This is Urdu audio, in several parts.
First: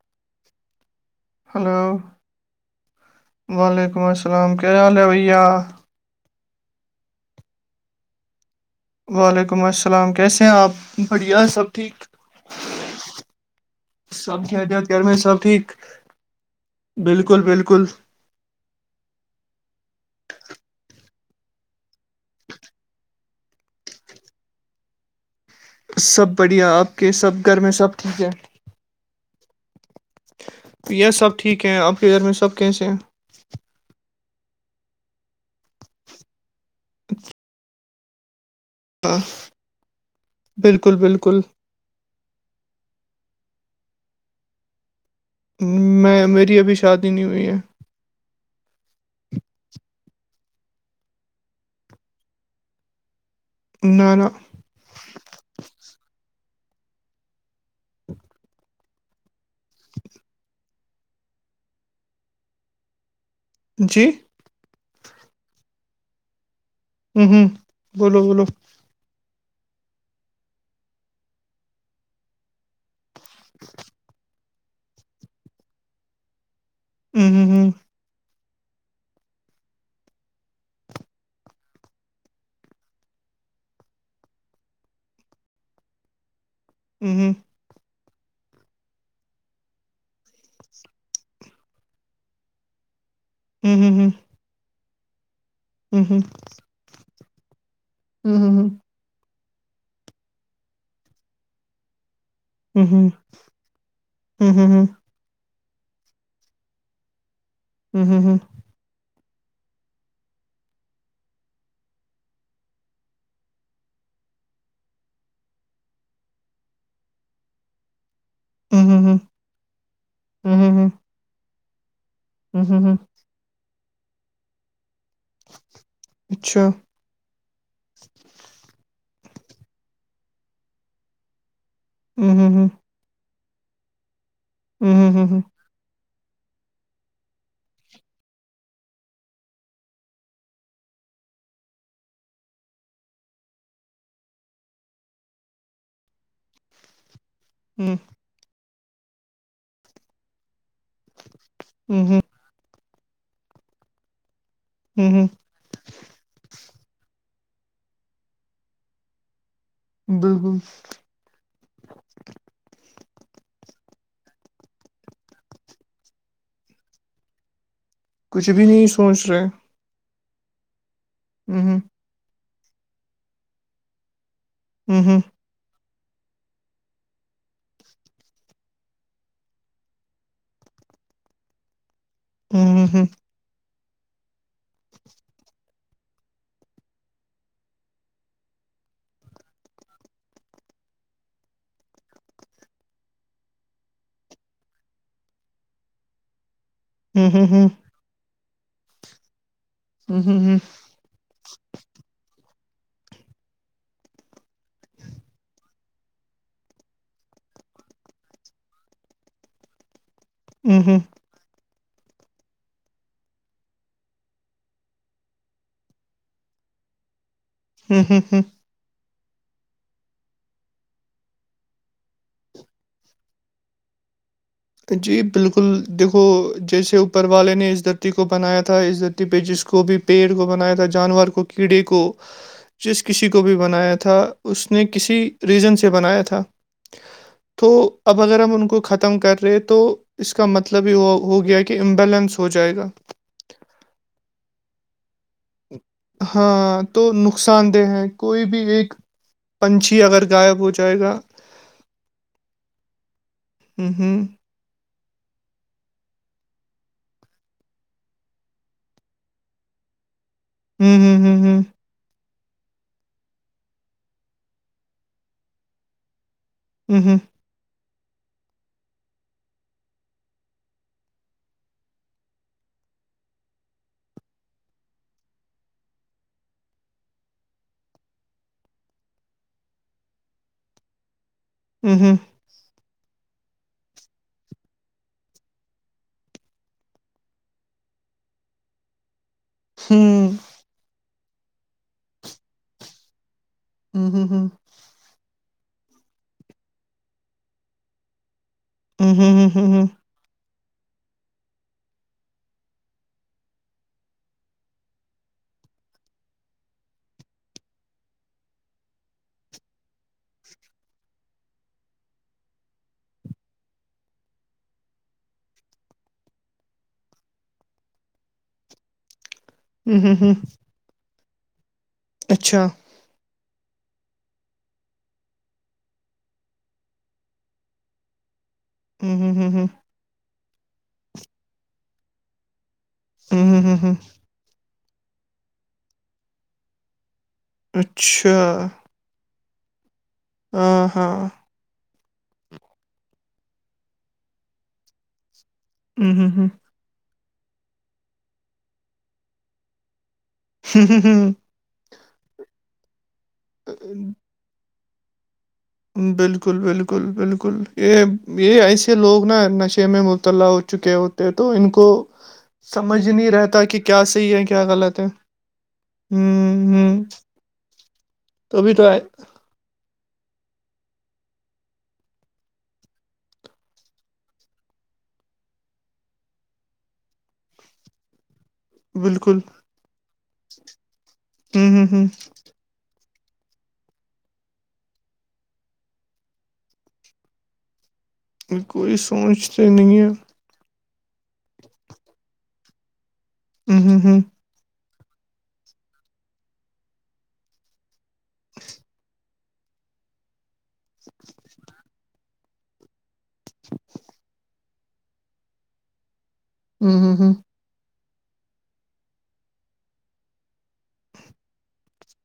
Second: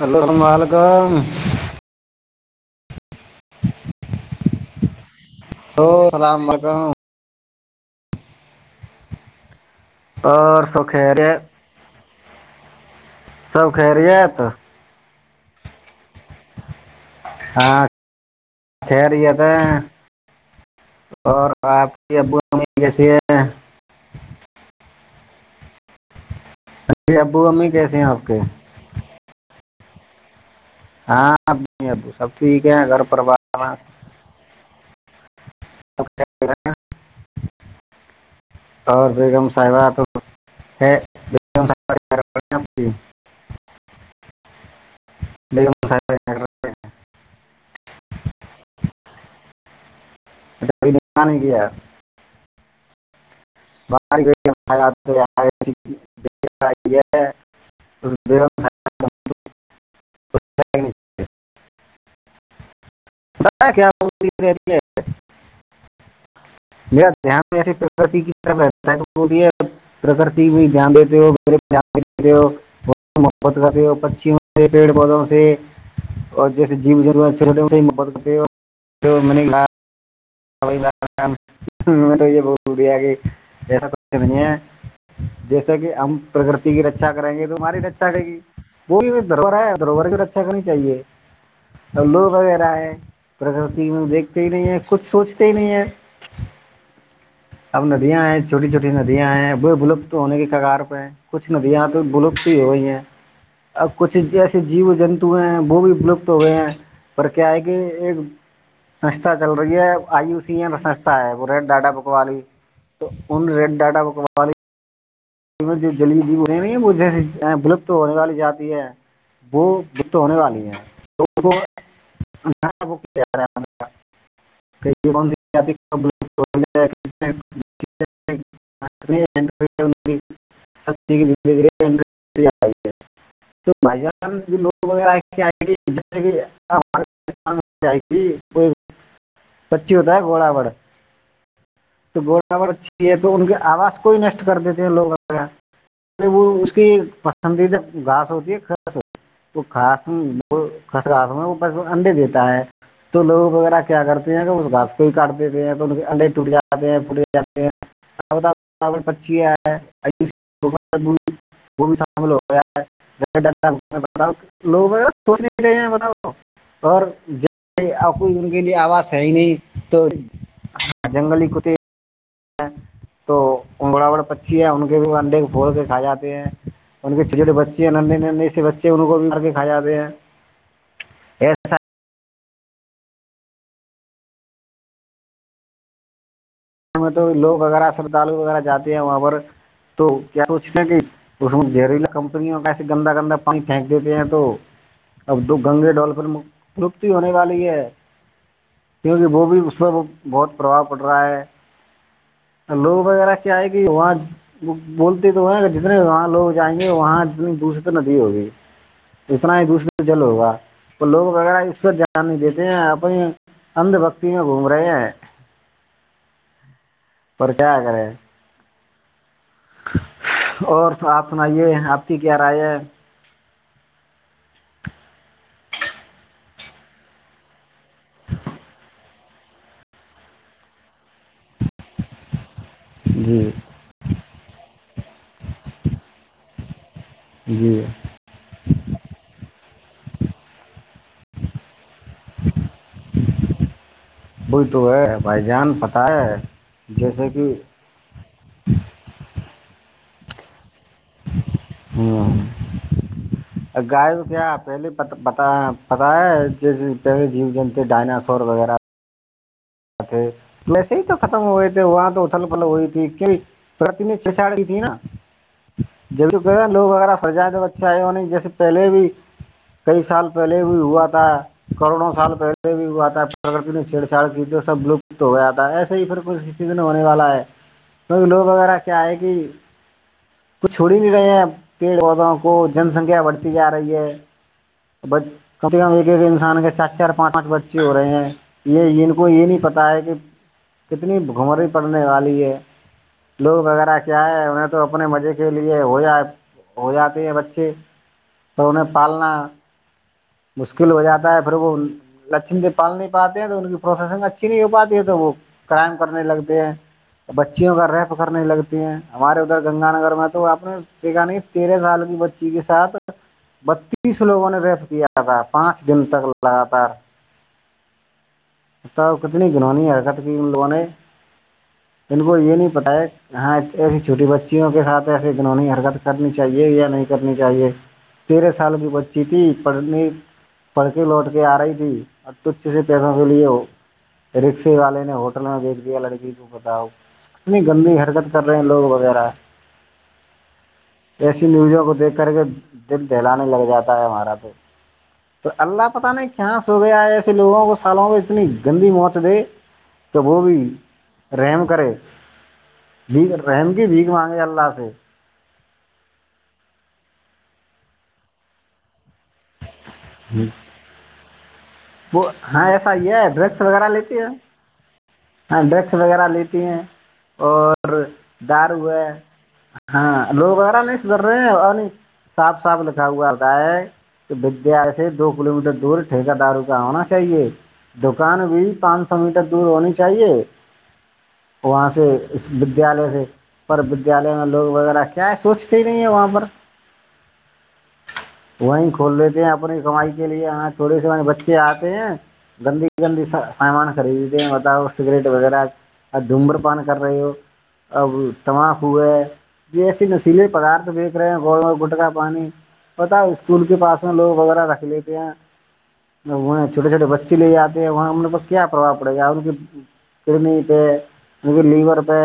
ہلو مالکم ہلو وعلیکم السلام کیا حال ہے بھیا ہیلو السلام علیکم وعلیکم السلام کیسے ہیں اور آپ سب خیریت بڑھیا سب ٹھیک سب خیریت سب ججت گھر میں سب ٹھیک بالکل بالکل خیر یہ تھا اور آپ کی ابو امی کیسی ہے سب بڑھیا آپ کے جی سب ابو گھر میں امی سب کیسے ہیں ٹھیک آپ ہے کے یہ ہاں سب اب ٹھیک ہے آپ کے ابو گھر سب میں ٹھیک ہے کیسے ہیں گھر پروار اب رہ ہیں اچھا اور بیگم صاحبہ تو ہے بالکل بالکل بیم صاب [inaudible] میں میری ابھی شادی نہیں ہوئی ہے ابھی دا نہیں کیا [inaudible] [inaudible] نہ نہ ب کیا جی رہ ہے ا ہ ہ دھیان میں ایسی بولو پرکتی کی بولو طرف ہے پرکتی بھی جان دیتے ہو ہو محبت کرتے بچیوں سے پیڑ پودوں سے اور جس جی ہ جرورت ہ ہ چھوٹے م کرتے میں نےا میں تو یہ بیا کہ ایسا کھ بھی نہیں ہے جیسا کہ ہم پرکتی کی ہ رکشا ہ کریں گے تو ہماری رچا گے گی وہ بھی دھرورر ہے دھروور کی رچھا کرنی چاہیے اور لوگ وغیرہ ہے ہ پرکرتی ہ میں ہ ہ دیکھتے ہی نہیں ہے کچھ سوچتے نہیں ہے ہ ہ ہ اب ندیاں ہ آئے ہ ہ ہ چھوٹی چھوٹی ند ندیاں ہیں وہ بلپت ہونے کے کگار پہ ہیں کچھ ندیاں تو بلپت ہوئی ہیں اب کچھ جسے جیو جنت ہوئے ہیں وہ بھی اپلپت ہو گئے ہیں پر کیا ہے کہ ایک سسھا چل یہ آو س سا ہےی ڈاٹا بکوالی تو ان ریڈ ڈاٹا ب جو جلدی جی نہیں وہ بلپ ہونے والے جاتے ہے وہ لپت ہونے والی ہیں لوگوں ہوں ہوں ہوں اچھا [inaudible] نہیں س توا ہوں لوگ وغیرہ ہوں ہوں ہ آ گی جیسے کہ گی کوئی پچی ہوتا ہے گوڑا بڑ تو برر اھی ہے تو ان کے آواز کوئی نشٹ کر دیتا لوگ وہ اس کی پسندیدہ گاس ہوتی ہے ک وہ کھاس وہ کسخاس میں وہ بس انڈے دیتا ہے تو لوگ وغیرہ کیا کرتے ہیں کہ اس گاس کو ہی کاٹتےتے انڈے ٹوٹ جاتے ہیں پٹے جاتے ہیںول پچیا بالکل وہ بھی شامل ہو گیا ہے لوگ سوچ نہیں رہے ہیں وہ اور کوئی کچھ ان کے بھی لیے نہیں آواز ہے سوچ ہی رہے نہیں تو ہاں جنگلی ک ہ تو اگڑاوڑ پچھی ہے ان کے بھی ہ انڈے پھول کے کھائے جاتے ہیں ان کے چھوٹے چھوٹے بچے ہیں نے نے سے بچے ان کو مار کے کھائے جاتے ہیں ایسا ہاں تو لوگ وغیرہ سرتالو وغیرہ جاتے ہیں وہاں پر تو کیا سوچتے ہیں کہ اس میں زہریلا کمپنیوں کا کیسے گندا گندا پانی پھینک دیتے ہیں تو اب دو گنگے ڈالفر تپتی ہونے ہ والی ہے کیونکہ وہ بھی اس پر بہت پرباؤ پڑ رہا ہے لوگ وغیرہ کیا آئے گی وہاں وہ بولتے تو ہے جتنے وہاں لوگ جائیں گے وہاں جتنی دشت ندی ہوگی اتنا ہی دوسرے سے جل ہوگا تو لوگوں وغیرہ اس کو دھیان نہیں دیتے ہیں اپنی اندھ بھکتی میں گھوم رہے ہیں پر کیا کرے ہیں اور آپ سنائیے آپ کی کیا رائے ہے جی بالکل دیکھو جیسے اوپر والے نے اس دھرتی کو بنایا تھا اس دھرتی پہ جس کو بھی پیڑ کو بنایا تھا جانور کو کیڑے کو جس کسی کو جی بھی بنایا تھا اس نے کسی ریجن سے بنایا تھا تو جی اب اگر ہم ان کو ختم کر اسپرے تو اس کا مطلب ہی ہو ہو گیا کہ امبیلنس ہو جائے گا بئی تو ہے بھائی جان پتہ ہے ہاں تو جیسے کہ نقصان دہ ہے کوئی بھی ایک پنچھی اگر غائب ہو جائے گا ہوں اور ہوں گائے تو ہوں کیا آپ پہلے پتا پتا ہے جی پہلے جیو جنتی ڈائناسور وغیرہ تھے مسے ہی تو ہوں ہوں ختم ہوں ہوئے تھے وہاں تو اتل پل ہوئی تھی پرنی چچاڑی تھی نا جب کہ لوگ وغیرہ ہوں سر جائے تو چاہے ہو نہیں جیسے پہلے بھی کئی سال پہلے بھی ہوا تھا کروڑوں سال پہلے بھی ہوا تھا پرر نے چھیڑ چاڑ کی تو سب لپت ہویا تھا ایسے ہی فر ک کسی دن ہونے والا ہے لو وغیرہ کیا آئے گی کچھ چھوڑی نہیں رہے ہیں پیڑ ہوں ہوں پودوں کو جن سنکھیا بڑھتی جا رہی ہے کم سے کم ایک ایک انسان کے چار چار پانچ پانچ بچے ہو رہے ہیں یہ ان کو یہ نہیں پت ہے کہ ہوں کتنی گھمری پڑنے والی ہے لوگ وغیرہ ہوں کیا ہوں ہے انہیں تو اپنے مزے کے لیے ہو جائے ہو جاتے ہیں بچے تو انہیں پالنا ہوں ہوں مشکل ہو جاتا ہے پھر وہ لکچمی د پال نہیں پاتے ہیں تو ان کی پروسیسنگ اچھی نہیں ہو پاتی ہے تو وہ کرائم کرنے لگتے ہیں بچیوں کا رہ پکر نہیں لگتی ہیں ہمارے ادھر گنگ نگر میں تو وہ اپنے یہ کہ نہیں تیرہ سال کی بچی کے ساتھ بتیس لوگوں نے کیا تھا پانچ دن تک لگاتار تا کتنی گنوانی ہوں حرکت کی ہوں ان لوگوں نے ان کو یہ اچھا نہیں پتا ہے ہاں ایسی چھوٹی بچیوں کے ساتھ ایسے گنہنی حرکت کرنی چاہیے یا نہیں کرنی چاہیے تیرہ سال کی ہوں بچی ہوں تھی ہوں پڑھنے پڑھ کے لوٹ کے آ رہی تھی ا تو اچھے سے پیسہ ہوں ہوں بو ہوں ہوں رسیے والے نے ہوٹل میں بیچ دیا لڑکی کو بتاؤ اتنی گندی حرکت اچھا کر رہے ہیں لوگ وغیرہ ہاں ہاں ایسی نیوزوں کو دیکھ کر کے دل دہلانے لگ جاتا ہے ہمارا تو تو اللہ پتہ ہوں نہیں ہوں ہوں کہاں سو گ آئے ایسے لوگوں کو سالوں کو اتنی گندی موت دے تو وہ بھی ریم کر بھیک رحم کی بھیک مانگے اللہ سے بالکل بالکل بالکل یہ یہ ایسے لوگ نا نشے میں مبتال چکے ہوتے ہیں تو ان کو وہ ہاں ایسا سمجھ یہ ہے نہیں ڈرگس رہتا کہ وغیرہ کیا لیتی صحیح ہے کیا غلط ہے ہاں ڈرگس وغیرہ لیتی ہوں ہیں ہوں اور تبھی دارو تو ہے ہاں لوگ وغیرہ نہیں سدھر رہے ہیں اور نہیں صاف صاف لکھا ہوا آتا ہے تو ودیا سے دو کلو میٹر دور ٹھیک داروں کا ہونا چاہیے دکان بھی پانچ سو بالکل میٹر دور ہونی چاہیے ہوں وہاں ہ سے اس ودیالیہ سے پر ودیالیہ میں لوگ وغیرہ کیا ہے سوچتے ہی نہیں ہے وہاں پر [unintelligible] [inaudible] ہ وہیں کوئی کھول لیتے ہیں سوچتے اپنی نہیں ہے کمائی کے لیے تھوڑے سے بچے آتے ہیں گندی گندی ہ سامان ہ ہ خریدتے ہیں بتاؤ سگریٹ وغیرہ دھومر پان کر رہے ہو اب تماغ ہوئے ہے ایسے نشیلے پدارتھ بیچ رہے ہیں گوڑ میں گٹکا پانی پتا ہے اسکول کے پاس میں لوگ وغیرہ رکھ لیتے ہیں وہ چھوٹے چھوٹے ہ بچے ہ لے جاتے ہیں وہاں ہم کو کیا ان کے لیور پہ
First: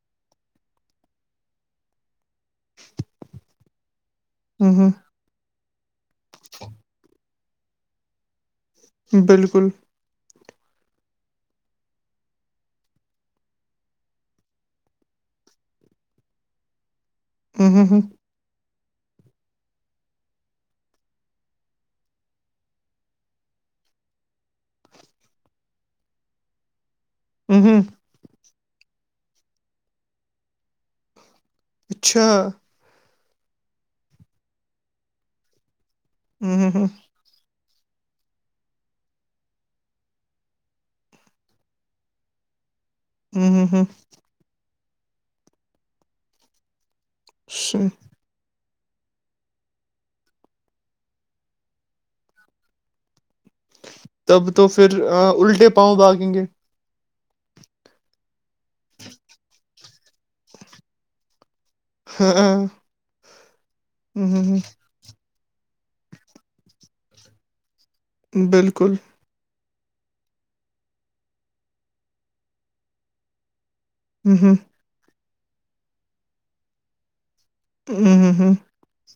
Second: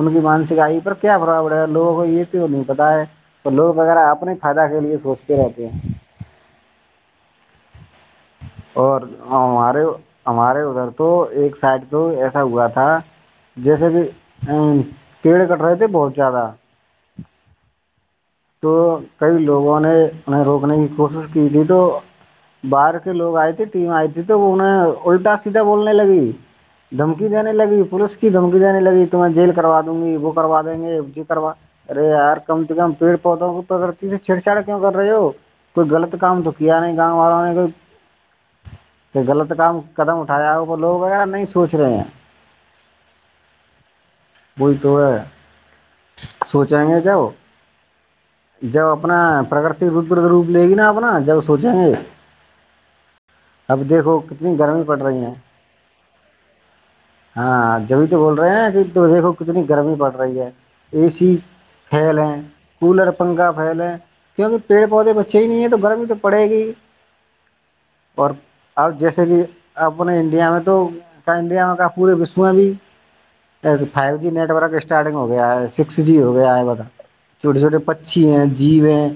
ان کی مانسکائی پر کیا رہا ہے لوگوں کو یہ کیوں نہیں پتا ہے تو لوگ وغیرہ اپنے فائدہ کے ہ لیے سوچتے رہتے ہیں [unintelligible] [inaudible] اور ہ بالکل ہمارے ہمارے ادھر تو ایک سائڈ تو ایسا ہوا تھا جیسے کہ پیڑ کٹ رہے تھے بہت زیادہ ہیم تو کئی لوگوں نے انہیں روکنے کی کوشش کی تھی تو باہر کے لوگ آئے تھے ٹیم آئی تھی تو انہیں الٹا سیدھا بولنے لگی دم دمکی دینے ہ ہ لگی پولیس کی دھمکی دینے لگی تو میں جیل کرا دوں گی وہ کروا دیں گے جی کروا ارے اچھا یار کم سے کم پیڑ پودوں کو پرکرتی سے چھیڑ چھاڑ کیوں کر رہے ہو کوئی غلط کام تو ہ کیا ہ نہیں گاؤ والوں نے کوئی کہ غلط کام قدم اٹھایا ہو وہ لوگ وغیرہ نہیں سوچ رہے ہیں ہوں ہ ہوں وہی تو ہے سوچیں گے کیا ہو [unintelligible] [inaudible] جب اپنا پرکتی روپ لے گی نا اپنا جب سوچیں گے اب دیکھ تب تو پھر الٹے پاؤں بھاگیں گے ہاں جبھی تو بول رہے ہیں کہ دیکھو کتنی گرمی پڑ رہی ہے اے سی پھیلیں ہاں کولر پنکھا پھیلیں ہوں ہوں کیونکہ پیڑ پودے بچے ہی نہیں ہے تو گرمی تو پڑے گی ہی اور ہوں بالکل اب جیسے کہ اپنے انڈیا میں تو انڈیا میں کا پورے فائیل کی ہ نیٹ ہ ورک اسٹارٹنگ ہو گیا ہے سکس دی ہو گیا ہے بتا چھوٹے چھوٹے پچھی ہ ہیں ہ جیو ہیں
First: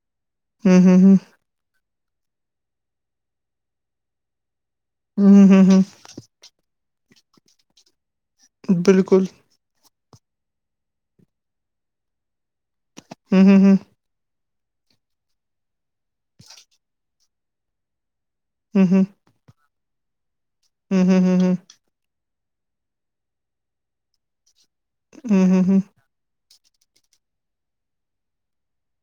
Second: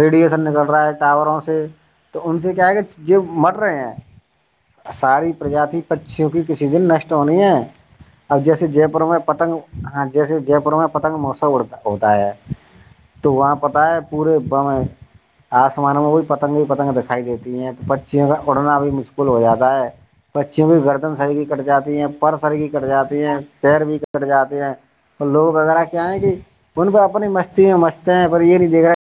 ریڈیشن نکل رہا ہے ٹاوروں سے تو ان سے کیا ہے کہ جو مر رہے ہیں ساری پرجاتی چونکہ کسی دن نشٹ ہونی ہے اب جیسے جے پور میں بالکل پتنگ ہاں جیسے جے پور میں پتنگ موسم اڑتا ہوتا ہے تو ہ وہاں ہ پتا ہے پورے آسمانوں میں وہی پتنگ ہی پتنگ کھائی دیتی ہیں تو پچیوں کا اڑنا ہ بھی ہ مشکل ہو جاتا ہے پچیوں کی گردن صحیح کی کٹ جاتی پر سر بھی کٹ جاتی ہے پیر بھی کٹ جاتے ہیں تو لوگ وغیرہ کیا ہے کہ ان کو اپنی مستی میں مست ہیں پر یہ نہیں دیکھ رہے ہیں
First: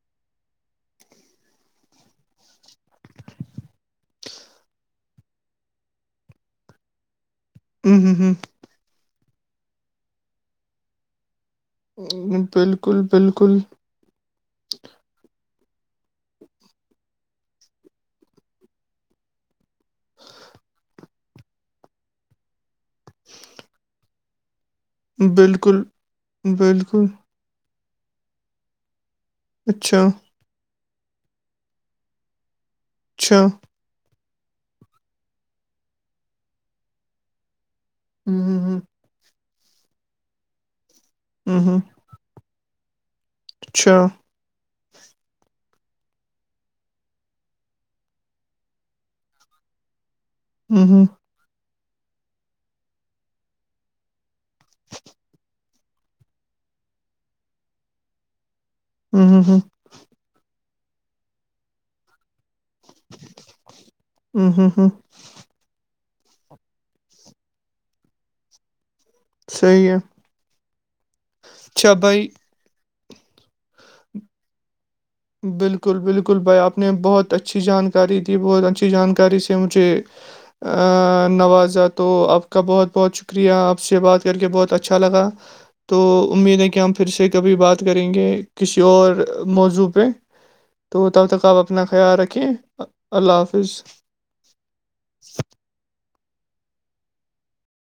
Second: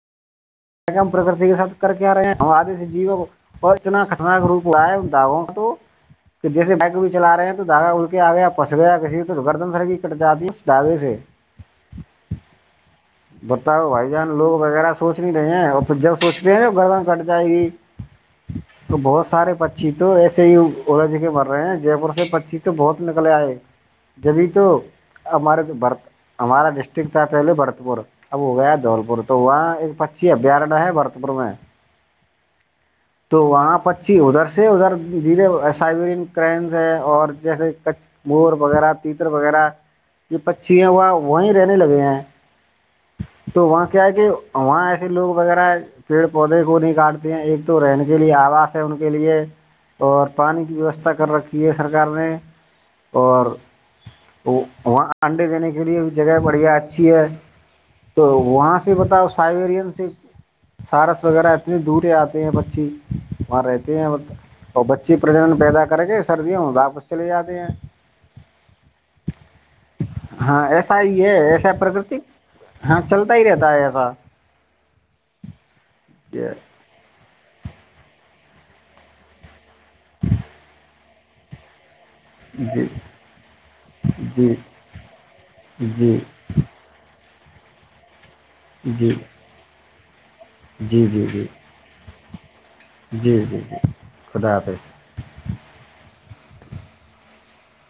ہم پرکرتی کے ساتھ کر کیا رہے ہیں اور آدھی سی اور اتنا خترناک روپ ہوا ہے ان درختوں تو کہ جیسے بائک بھی چلا رہے ہیں تو داگا اڑ کے آگیے پھس گیا کسی تو گردن سر بھی کٹ جاتی ہے اس داغے سے بلکل [inaudible] بتاؤ بھائی جان لوگ وغیرہ سوچ نہیں رہے ہیں اور تو جب سوچ رہے ہیں گردن کٹ جائے گی تو بہت سارے پکچھی تو ایسے ہی الج کے مر رہے ہیں جے پور سے پکچھی تو بہت نکل کے آئے تبھی تو ہمار بالکل ہمارا بالکل ڈسٹرک تھا [inaudible] پہلے برت پور اب ہو گیا دھول پور تو وہاں ایک اچھا [inaudible] گیارڈا ہے برتپور میں تو اچھا وہاں پر [inaudible] ا جی ادھر سے ادھر دھیرے سائبرین کرنس ہے اور جیسے ہ مور ہ وغیرہ تیتر وغیرہ یہ پچی ہیں ہوا وہی رہنے ہ لگے ہیں تو وہاں اچھا کیا ہے کہ وہاں ایسے لوگ وغیرہ پیڑ پودے کو نہیں کاٹتے ہیں ایک تو رہنے کے لیے آوس ہے ان کے لیے اور پانی کی اہم، ویوستھا کر رکھی ہے سرکار نے اور وہاں انڈے دینے کے لیے جگہ بڑھیا اچھی ہے تو وہاں سے بتاؤ اہم، اہم، سائبرین سے سارس وغیرہ اتنے دور ہی آتے ہیں بچ وہاں رہتے ہیں اہم، اور اہم، بچ [inaudible] ا پرجن پیدا کریں گے سردیوں میں واپس چلے جاتے ہیں صحیح ہے ہاں ایسا ہی ہے ایسا اچھا پرکرتی بھائی ہاں چلتا ہی رہتا ہے ایسا بالکل بالکل بھائی آپ نے بہت اچھی جانکاری دی بہت اچھی جانکاری سے مجھے نوازا تو اب آپ کا جی بہت بہت شکریہ آپ سے بات کر کے جی بہت اچھا لگا تو جی امید ہے کہ ہمپ پھر سے کبھی بات کریں گے کسی جی جی اور موضوع پہ تو تب جی جی تک آپ رنا خیال رکھیں [unintelligible] جی اللہ جی جی حافظ خدا حافظ